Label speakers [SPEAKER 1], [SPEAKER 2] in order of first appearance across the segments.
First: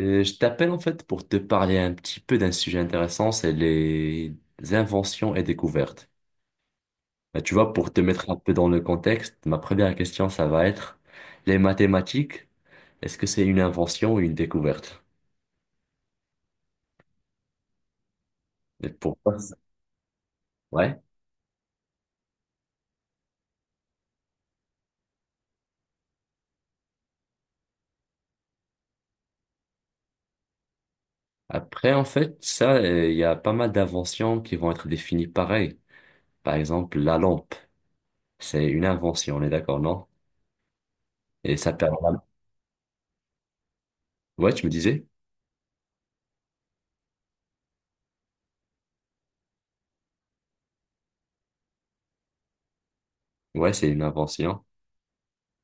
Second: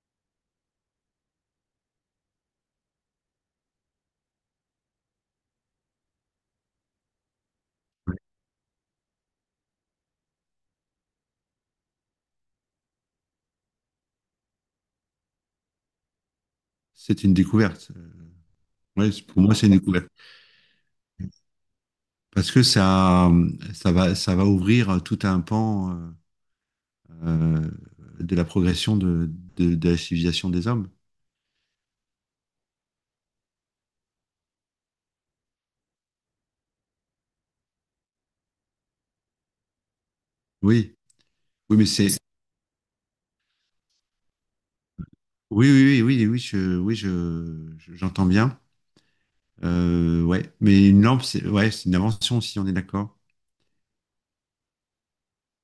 [SPEAKER 1] Je t'appelle en fait pour te parler un petit peu d'un sujet intéressant, c'est les inventions et découvertes. Bah, tu vois, pour te
[SPEAKER 2] Ouais.
[SPEAKER 1] mettre un peu dans le contexte, ma première question, ça va être les mathématiques, est-ce que c'est une invention ou une découverte?
[SPEAKER 2] C'est une découverte.
[SPEAKER 1] Et pourquoi
[SPEAKER 2] Pour moi,
[SPEAKER 1] ça?
[SPEAKER 2] c'est une découverte.
[SPEAKER 1] Ouais.
[SPEAKER 2] Parce que ça, ça va ouvrir tout un pan euh, de la progression de la civilisation des hommes.
[SPEAKER 1] Après, en fait, ça, il y a pas mal d'inventions qui vont être définies pareil. Par exemple, la lampe, c'est une invention, on est d'accord, non?
[SPEAKER 2] Oui,
[SPEAKER 1] Et ça
[SPEAKER 2] oui, mais
[SPEAKER 1] permet...
[SPEAKER 2] c'est.
[SPEAKER 1] Ouais, tu me disais?
[SPEAKER 2] Oui, oui, oui, oui, oui, je- J'entends bien. Ouais, mais une lampe, c'est une invention, si on est d'accord.
[SPEAKER 1] Ouais, c'est une invention.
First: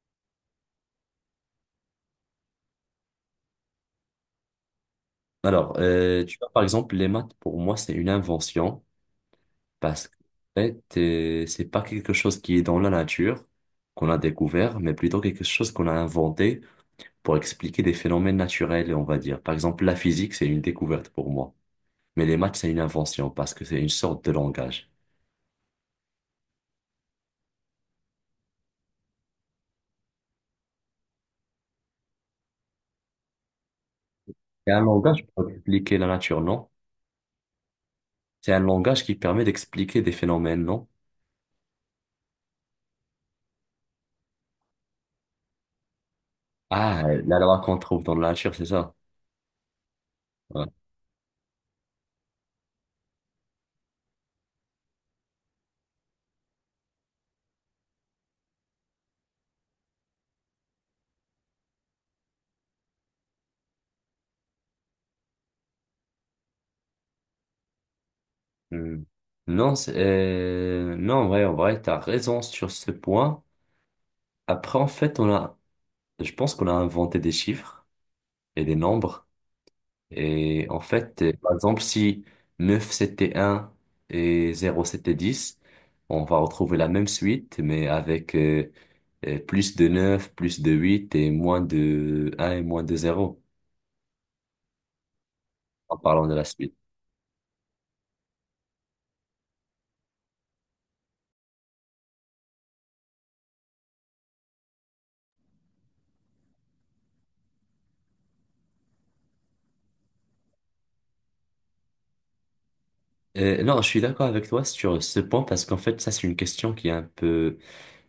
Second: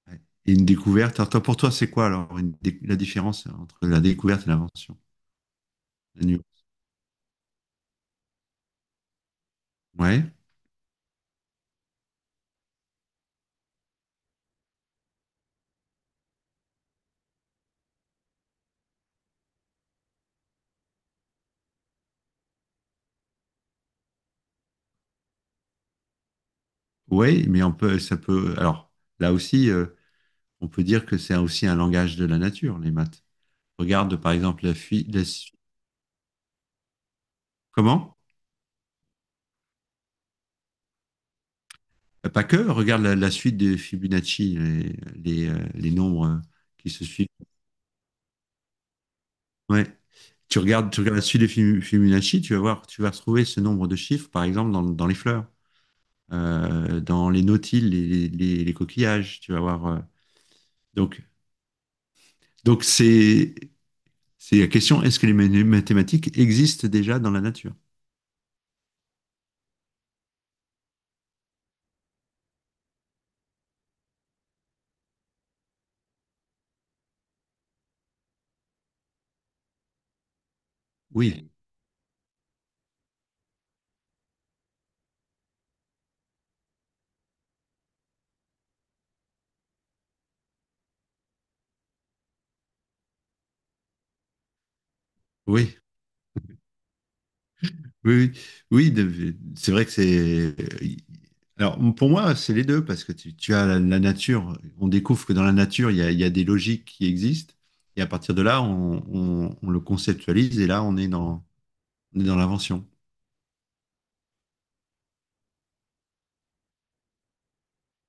[SPEAKER 2] Ouais. Et une découverte. Alors, toi, pour toi, c'est quoi la différence entre la découverte et l'invention?
[SPEAKER 1] Alors,
[SPEAKER 2] La
[SPEAKER 1] tu vois, par
[SPEAKER 2] nuance.
[SPEAKER 1] exemple, les maths, pour moi, c'est une invention parce que
[SPEAKER 2] Ouais,
[SPEAKER 1] en fait, c'est pas quelque chose qui est dans la nature, qu'on a découvert, mais plutôt quelque chose qu'on a inventé pour expliquer des phénomènes naturels, on va dire. Par exemple, la physique, c'est une découverte pour moi, mais les maths, c'est une invention parce que c'est une sorte de langage.
[SPEAKER 2] ouais, mais on peut, ça peut. Alors, là aussi. On peut dire que c'est aussi un langage de la nature, les maths. Regarde par exemple
[SPEAKER 1] C'est
[SPEAKER 2] la,
[SPEAKER 1] un
[SPEAKER 2] fi-
[SPEAKER 1] langage pour expliquer la nature, non?
[SPEAKER 2] comment
[SPEAKER 1] C'est un langage qui permet d'expliquer des phénomènes, non?
[SPEAKER 2] Pas que, regarde la suite de Fibonacci, les nombres qui
[SPEAKER 1] Ah,
[SPEAKER 2] se suivent.
[SPEAKER 1] la loi qu'on trouve dans la nature, c'est ça.
[SPEAKER 2] Ouais.
[SPEAKER 1] Ouais.
[SPEAKER 2] Tu regardes la suite de Fibonacci, tu vas voir, tu vas retrouver ce nombre de chiffres, par exemple, dans les fleurs, dans les nautiles, les coquillages, tu vas voir. Donc, Donc c'est la question: est-ce que les mathématiques existent déjà dans la nature?
[SPEAKER 1] Hmm. Non, en vrai, t'as raison sur ce point. Après, en fait, on a, je pense qu'on a inventé des chiffres et des nombres. Et en fait,
[SPEAKER 2] Oui,
[SPEAKER 1] par exemple, si 9 c'était un et zéro c'était dix, on va retrouver la même suite, mais avec plus de neuf, plus de 8 et moins de un et moins de zéro
[SPEAKER 2] oui,
[SPEAKER 1] en parlant de la suite.
[SPEAKER 2] Oui, oui, c'est vrai que c'est. Alors, pour moi, c'est les deux, parce que tu as la nature. On découvre que dans la nature, il y a des logiques qui existent. Et à partir de là, on le conceptualise, et là, on est dans l'invention.
[SPEAKER 1] Non, je suis d'accord avec toi sur ce point parce qu'en fait, ça, c'est une question qui est un peu,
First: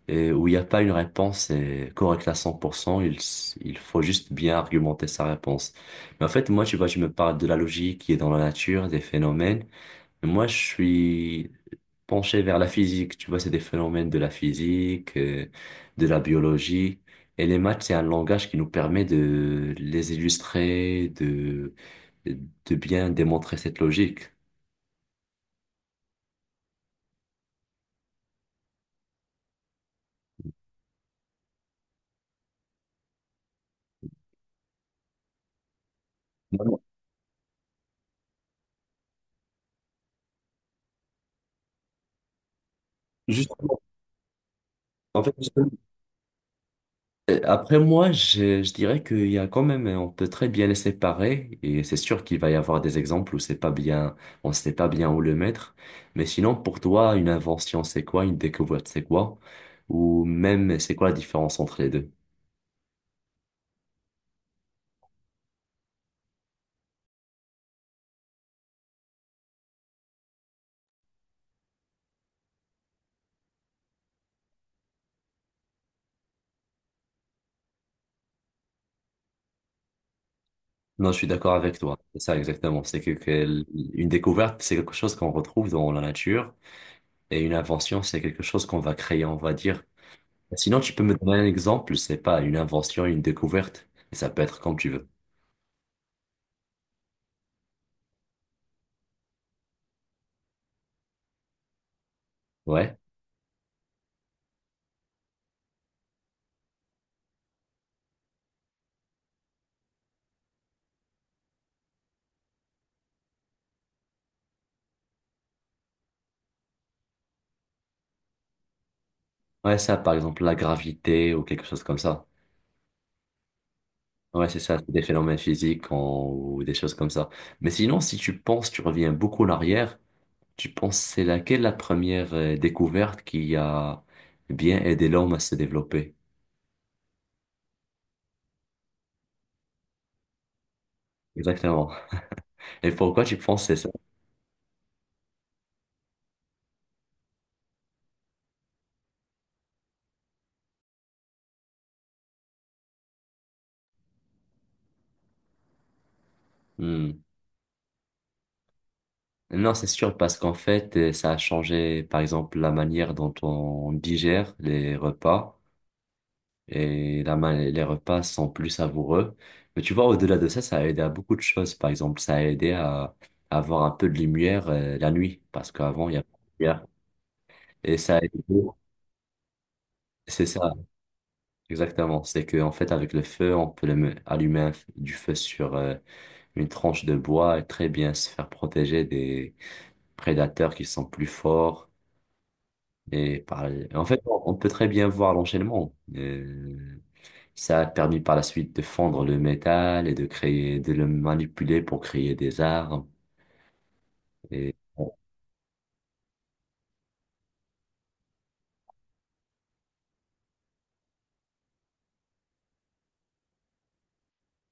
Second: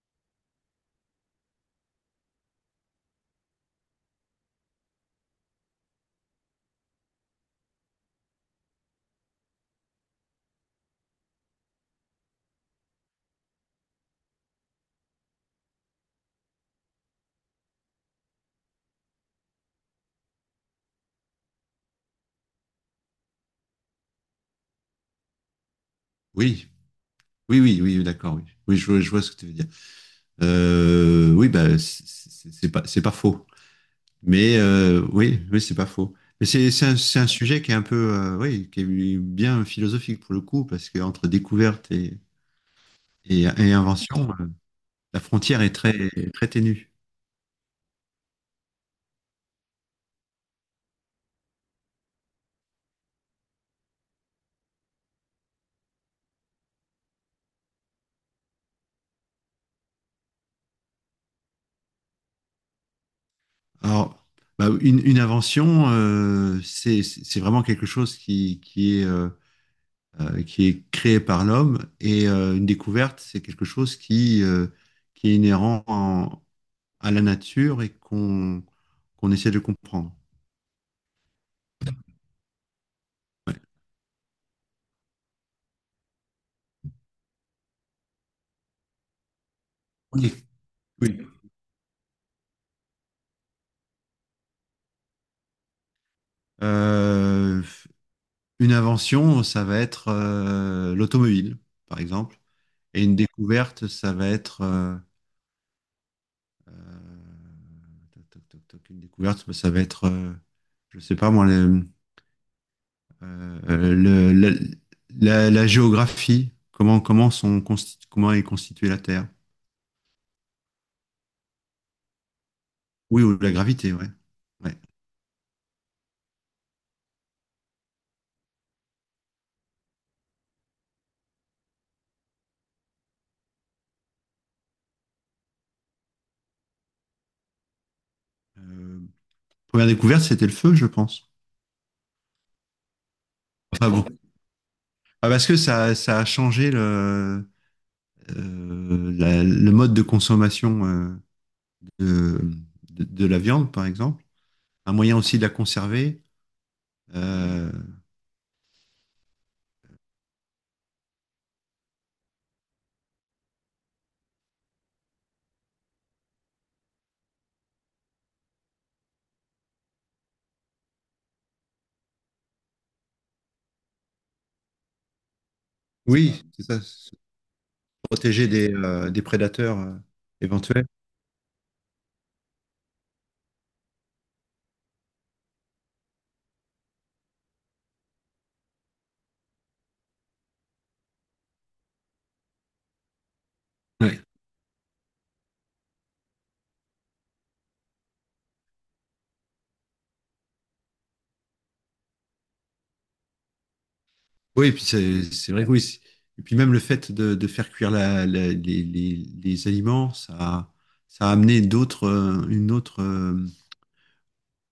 [SPEAKER 1] et où il n'y a pas une réponse correcte à 100%, il faut juste bien argumenter sa réponse. Mais en fait, moi, tu vois, je me parle de la logique qui est dans la nature, des phénomènes. Mais moi, je suis penché vers la physique. Tu vois, c'est des phénomènes de la physique, de la biologie. Et les maths, c'est un langage qui nous permet de les illustrer, de bien démontrer cette logique.
[SPEAKER 2] Oui, oui, oui, oui, oui, d'accord, oui. Oui, je, vois Je vois ce que tu veux dire. C'est pas, c'est pas faux. Mais oui, c'est pas faux. Mais
[SPEAKER 1] Non, non.
[SPEAKER 2] c'est un sujet qui est un peu, oui, qui est bien philosophique pour le coup, parce que entre découverte et
[SPEAKER 1] Justement,
[SPEAKER 2] invention, la
[SPEAKER 1] en fait,
[SPEAKER 2] frontière est très, très ténue.
[SPEAKER 1] Après moi, je dirais qu'il y a quand même, on peut très bien les séparer et c'est sûr qu'il va y avoir des exemples où c'est pas bien, on sait pas bien où le mettre. Mais sinon, pour toi, une invention, c'est quoi? Une découverte, c'est quoi? Ou même, c'est quoi la différence entre les deux?
[SPEAKER 2] Alors, bah, une invention, c'est vraiment quelque chose qui est créé par l'homme, et une découverte, c'est quelque chose qui est inhérent à la nature et qu'on essaie de comprendre.
[SPEAKER 1] Non, je suis d'accord avec toi. C'est ça exactement. C'est que, que
[SPEAKER 2] Ouais.
[SPEAKER 1] l- une découverte, c'est quelque chose qu'on retrouve dans la nature et une invention, c'est quelque chose qu'on va créer, on va dire.
[SPEAKER 2] Oui.
[SPEAKER 1] Sinon, tu peux me
[SPEAKER 2] Oui.
[SPEAKER 1] donner un exemple, c'est pas une invention, une découverte. Et ça peut être comme tu veux.
[SPEAKER 2] Euh, une invention, ça va être l'automobile, par exemple.
[SPEAKER 1] Ouais.
[SPEAKER 2] Et une découverte, ça va être Euh, toc, toc, toc, toc, une découverte, bah, ça va être, je sais pas moi, euh, euh, le- la, la géographie, comment est constituée la Terre.
[SPEAKER 1] Ouais, ça, par exemple, la gravité ou quelque chose comme ça.
[SPEAKER 2] Oui, ou la gravité, ouais.
[SPEAKER 1] Ouais, c'est
[SPEAKER 2] Ouais.
[SPEAKER 1] ça, c'est des phénomènes ou des choses comme ça. Mais sinon, si tu penses, tu reviens beaucoup en arrière, tu penses c'est laquelle la première découverte qui a bien aidé l'homme à se développer?
[SPEAKER 2] Euh, Première découverte, c'était le feu, je pense.
[SPEAKER 1] Exactement. Et pourquoi tu penses c'est ça?
[SPEAKER 2] Enfin bon. Ah, parce que ça a changé le, la- le mode de consommation de, de la viande, par exemple. Un moyen aussi de la conserver.
[SPEAKER 1] Hmm.
[SPEAKER 2] Euh,
[SPEAKER 1] Non, c'est sûr, parce qu'en fait, ça a changé, par exemple, la manière dont on digère les repas, et les repas sont plus savoureux. Mais tu vois, au-delà de ça, ça a aidé à beaucoup de choses. Par exemple, ça a aidé à avoir un peu de lumière la nuit, parce qu'avant, il y a pas
[SPEAKER 2] oui,
[SPEAKER 1] de
[SPEAKER 2] c'est ça.
[SPEAKER 1] lumière. Et ça a aidé,
[SPEAKER 2] Protéger des prédateurs
[SPEAKER 1] c'est ça,
[SPEAKER 2] éventuels.
[SPEAKER 1] exactement. C'est que en fait, avec le feu, on peut allumer du feu sur une tranche de bois et très bien se faire protéger des prédateurs qui sont plus forts. Et par- en
[SPEAKER 2] Ouais.
[SPEAKER 1] fait, on peut très bien voir l'enchaînement. Ça a permis par la suite de fondre le métal et de créer, de le manipuler pour créer des armes.
[SPEAKER 2] Oui, et
[SPEAKER 1] Et,
[SPEAKER 2] puis c'est vrai que oui. Et puis même le fait de faire cuire les aliments, ça a amené d'autres, une autre,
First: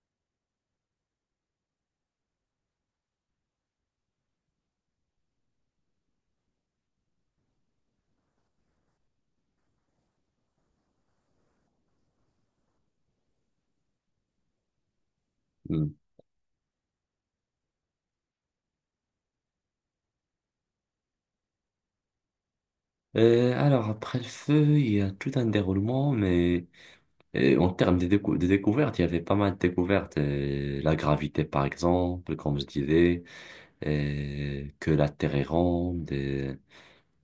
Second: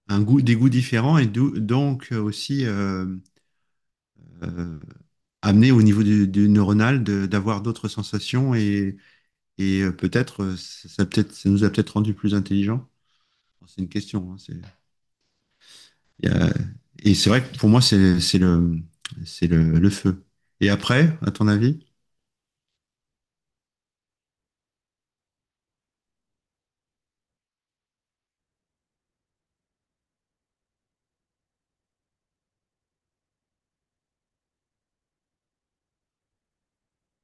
[SPEAKER 2] un goût, des goûts différents, et d'où- donc aussi euh, amené au niveau du neuronal, d'avoir d'autres sensations, et peut-être ça, ça peut-être ça nous a peut-être rendu plus intelligents. Bon, c'est une question, hein,
[SPEAKER 1] mm.
[SPEAKER 2] y a- et c'est vrai que pour moi, c'est le feu. Et après, à ton avis,
[SPEAKER 1] Alors, après le feu, il y a tout un déroulement, mais en termes de, de découvertes, il y avait pas mal de découvertes. La gravité, par exemple, comme je disais, que la Terre est ronde, euh,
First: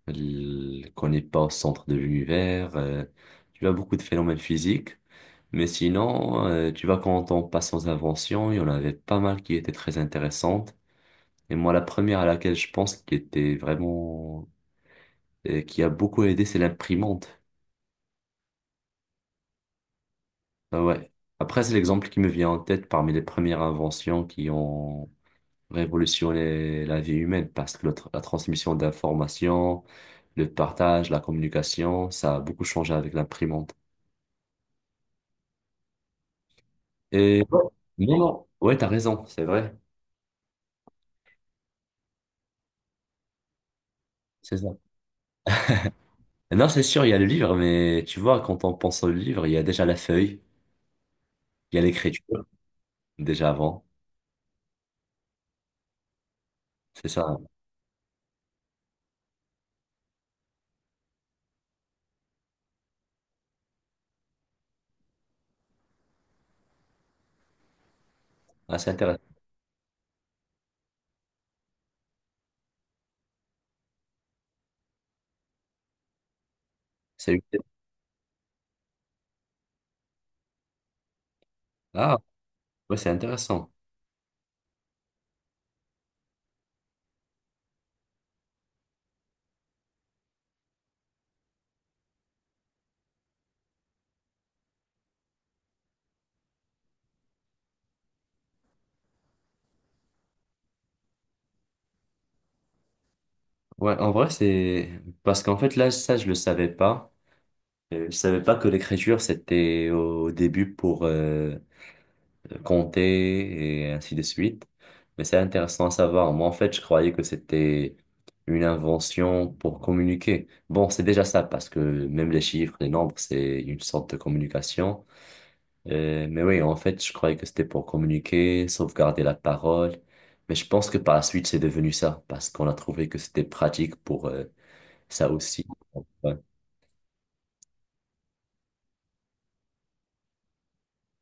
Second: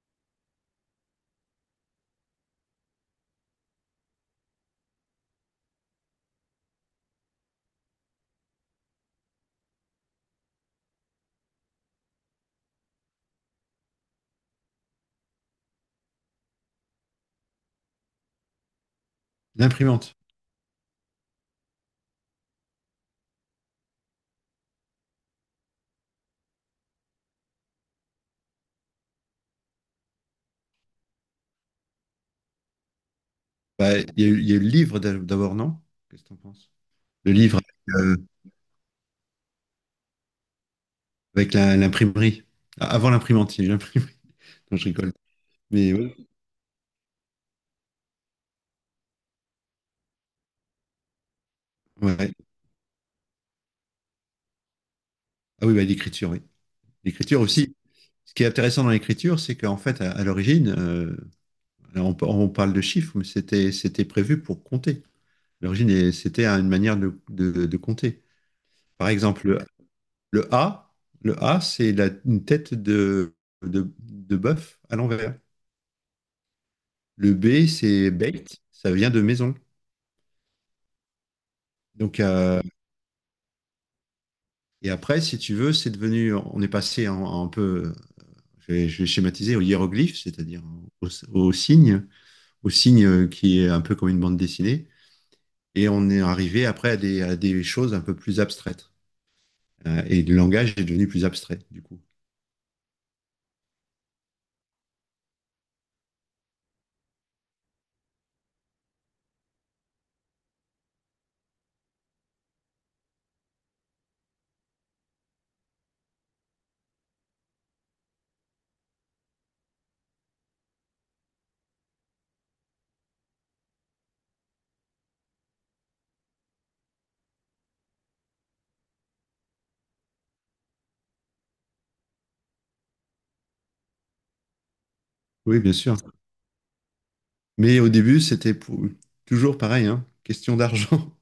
[SPEAKER 1] l- qu'on n'est pas au centre de l'univers. Tu as beaucoup de phénomènes physiques. Mais sinon, tu vois, quand on passe aux inventions, il y en avait pas mal qui étaient très intéressantes. Et moi, la première à laquelle je pense qui était vraiment, et qui a beaucoup aidé, c'est l'imprimante.
[SPEAKER 2] l'imprimante.
[SPEAKER 1] Ah ouais. Après, c'est l'exemple qui me vient en tête parmi les premières inventions qui ont révolutionné la vie humaine, parce que la transmission d'informations, le partage, la communication, ça a beaucoup changé avec l'imprimante.
[SPEAKER 2] Bah, il y a eu le livre d'abord, non? Qu'est-ce que t'en penses? Le
[SPEAKER 1] Et
[SPEAKER 2] livre
[SPEAKER 1] non,
[SPEAKER 2] avec,
[SPEAKER 1] non, ouais, t'as raison, c'est vrai.
[SPEAKER 2] avec l'imprimerie. Ah, avant l'imprimante, il y a eu l'imprimerie.
[SPEAKER 1] C'est ça.
[SPEAKER 2] Non, je rigole. Mais ouais.
[SPEAKER 1] Non, c'est sûr, il y a le livre, mais tu vois, quand on pense au livre, il y a déjà la feuille, il y a
[SPEAKER 2] Ouais.
[SPEAKER 1] l'écriture, déjà avant.
[SPEAKER 2] Ah oui, bah, l'écriture, oui.
[SPEAKER 1] C'est ça, hein.
[SPEAKER 2] L'écriture aussi. Ce qui est intéressant dans l'écriture, c'est qu'en fait, à l'origine, on parle de chiffres, mais c'était prévu pour compter. À l'origine, et c'était une manière de compter.
[SPEAKER 1] Ah, c'est
[SPEAKER 2] Par
[SPEAKER 1] intéressant.
[SPEAKER 2] exemple, Le A, le A, c'est une tête de bœuf à l'envers. Le
[SPEAKER 1] C'est...
[SPEAKER 2] B, c'est bait, ça vient de maison.
[SPEAKER 1] Ah,
[SPEAKER 2] Donc,
[SPEAKER 1] ouais, c'est intéressant.
[SPEAKER 2] et après, si tu veux, c'est devenu, on est passé en un peu, je vais schématiser, au hiéroglyphe, c'est-à-dire au, au signe, au signe qui est un peu comme une bande dessinée. Et on est arrivé après à des choses un peu plus abstraites. Et le langage est devenu plus abstrait, du coup.
[SPEAKER 1] Ouais, en vrai, c'est... Parce qu'en fait, là, ça, je le savais pas. Je savais pas que l'écriture, c'était au début pour compter et ainsi de suite. Mais c'est intéressant à savoir. Moi, en fait, je croyais que c'était une invention pour communiquer. Bon, c'est déjà ça, parce que même les chiffres, les nombres, c'est une sorte de communication. Mais oui, en fait, je croyais que c'était pour communiquer, sauvegarder la parole. Mais je pense que par la suite, c'est devenu ça, parce qu'on a trouvé que c'était pratique pour ça
[SPEAKER 2] Oui,
[SPEAKER 1] aussi.
[SPEAKER 2] bien sûr.
[SPEAKER 1] Ouais.
[SPEAKER 2] Mais au début, c'était toujours pareil, hein, question d'argent.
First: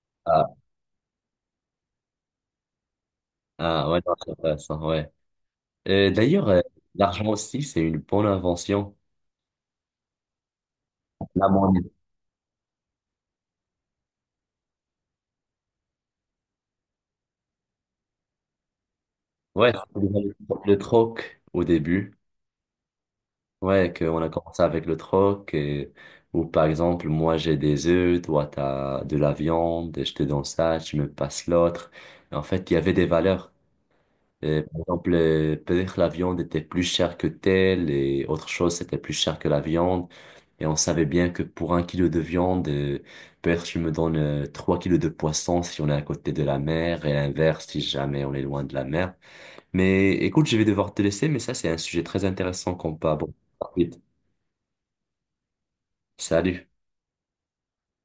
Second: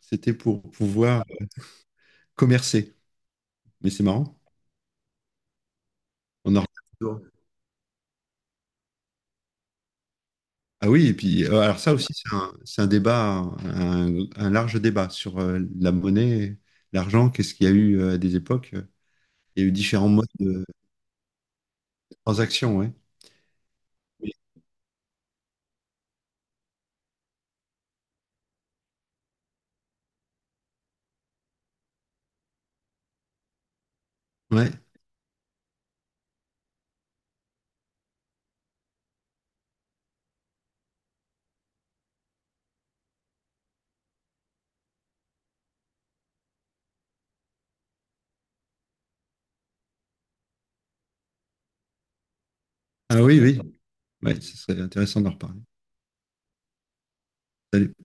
[SPEAKER 2] C'était
[SPEAKER 1] Ah,
[SPEAKER 2] pour pouvoir commercer.
[SPEAKER 1] ah,
[SPEAKER 2] Mais
[SPEAKER 1] ouais,
[SPEAKER 2] c'est
[SPEAKER 1] non, c'est
[SPEAKER 2] marrant.
[SPEAKER 1] intéressant, ouais. D'ailleurs,
[SPEAKER 2] On en
[SPEAKER 1] l'argent
[SPEAKER 2] reparle.
[SPEAKER 1] aussi, c'est une bonne invention.
[SPEAKER 2] Ah oui, et puis
[SPEAKER 1] La
[SPEAKER 2] alors
[SPEAKER 1] monnaie.
[SPEAKER 2] ça aussi, c'est un débat, un large débat sur la monnaie, l'argent, qu'est-ce qu'il y a eu à des époques. Il y a
[SPEAKER 1] Ouais,
[SPEAKER 2] eu
[SPEAKER 1] c'était
[SPEAKER 2] différents
[SPEAKER 1] déjà
[SPEAKER 2] modes
[SPEAKER 1] le
[SPEAKER 2] de
[SPEAKER 1] le troc au début.
[SPEAKER 2] transaction, ouais.
[SPEAKER 1] Ouais, qu'on a commencé avec le troc. Et... Ou par exemple, moi j'ai des œufs, toi t'as de la viande, je te donne ça, tu me passes l'autre. En fait, il y avait des valeurs.
[SPEAKER 2] Ouais.
[SPEAKER 1] Par exemple, peut-être la viande était plus chère que telle et autre chose, c'était plus cher que la viande. Et on savait bien que pour 1 kilo de viande, peut-être tu me donnes 3 kilos de poisson si on est à côté de la mer et l'inverse si jamais on est loin de la mer. Mais écoute, je vais devoir te laisser, mais ça, c'est un sujet très intéressant qu'on peut
[SPEAKER 2] Ah
[SPEAKER 1] aborder
[SPEAKER 2] oui, oui.
[SPEAKER 1] par la suite.
[SPEAKER 2] Ouais, ce serait intéressant d'en reparler.
[SPEAKER 1] Salut.
[SPEAKER 2] Salut.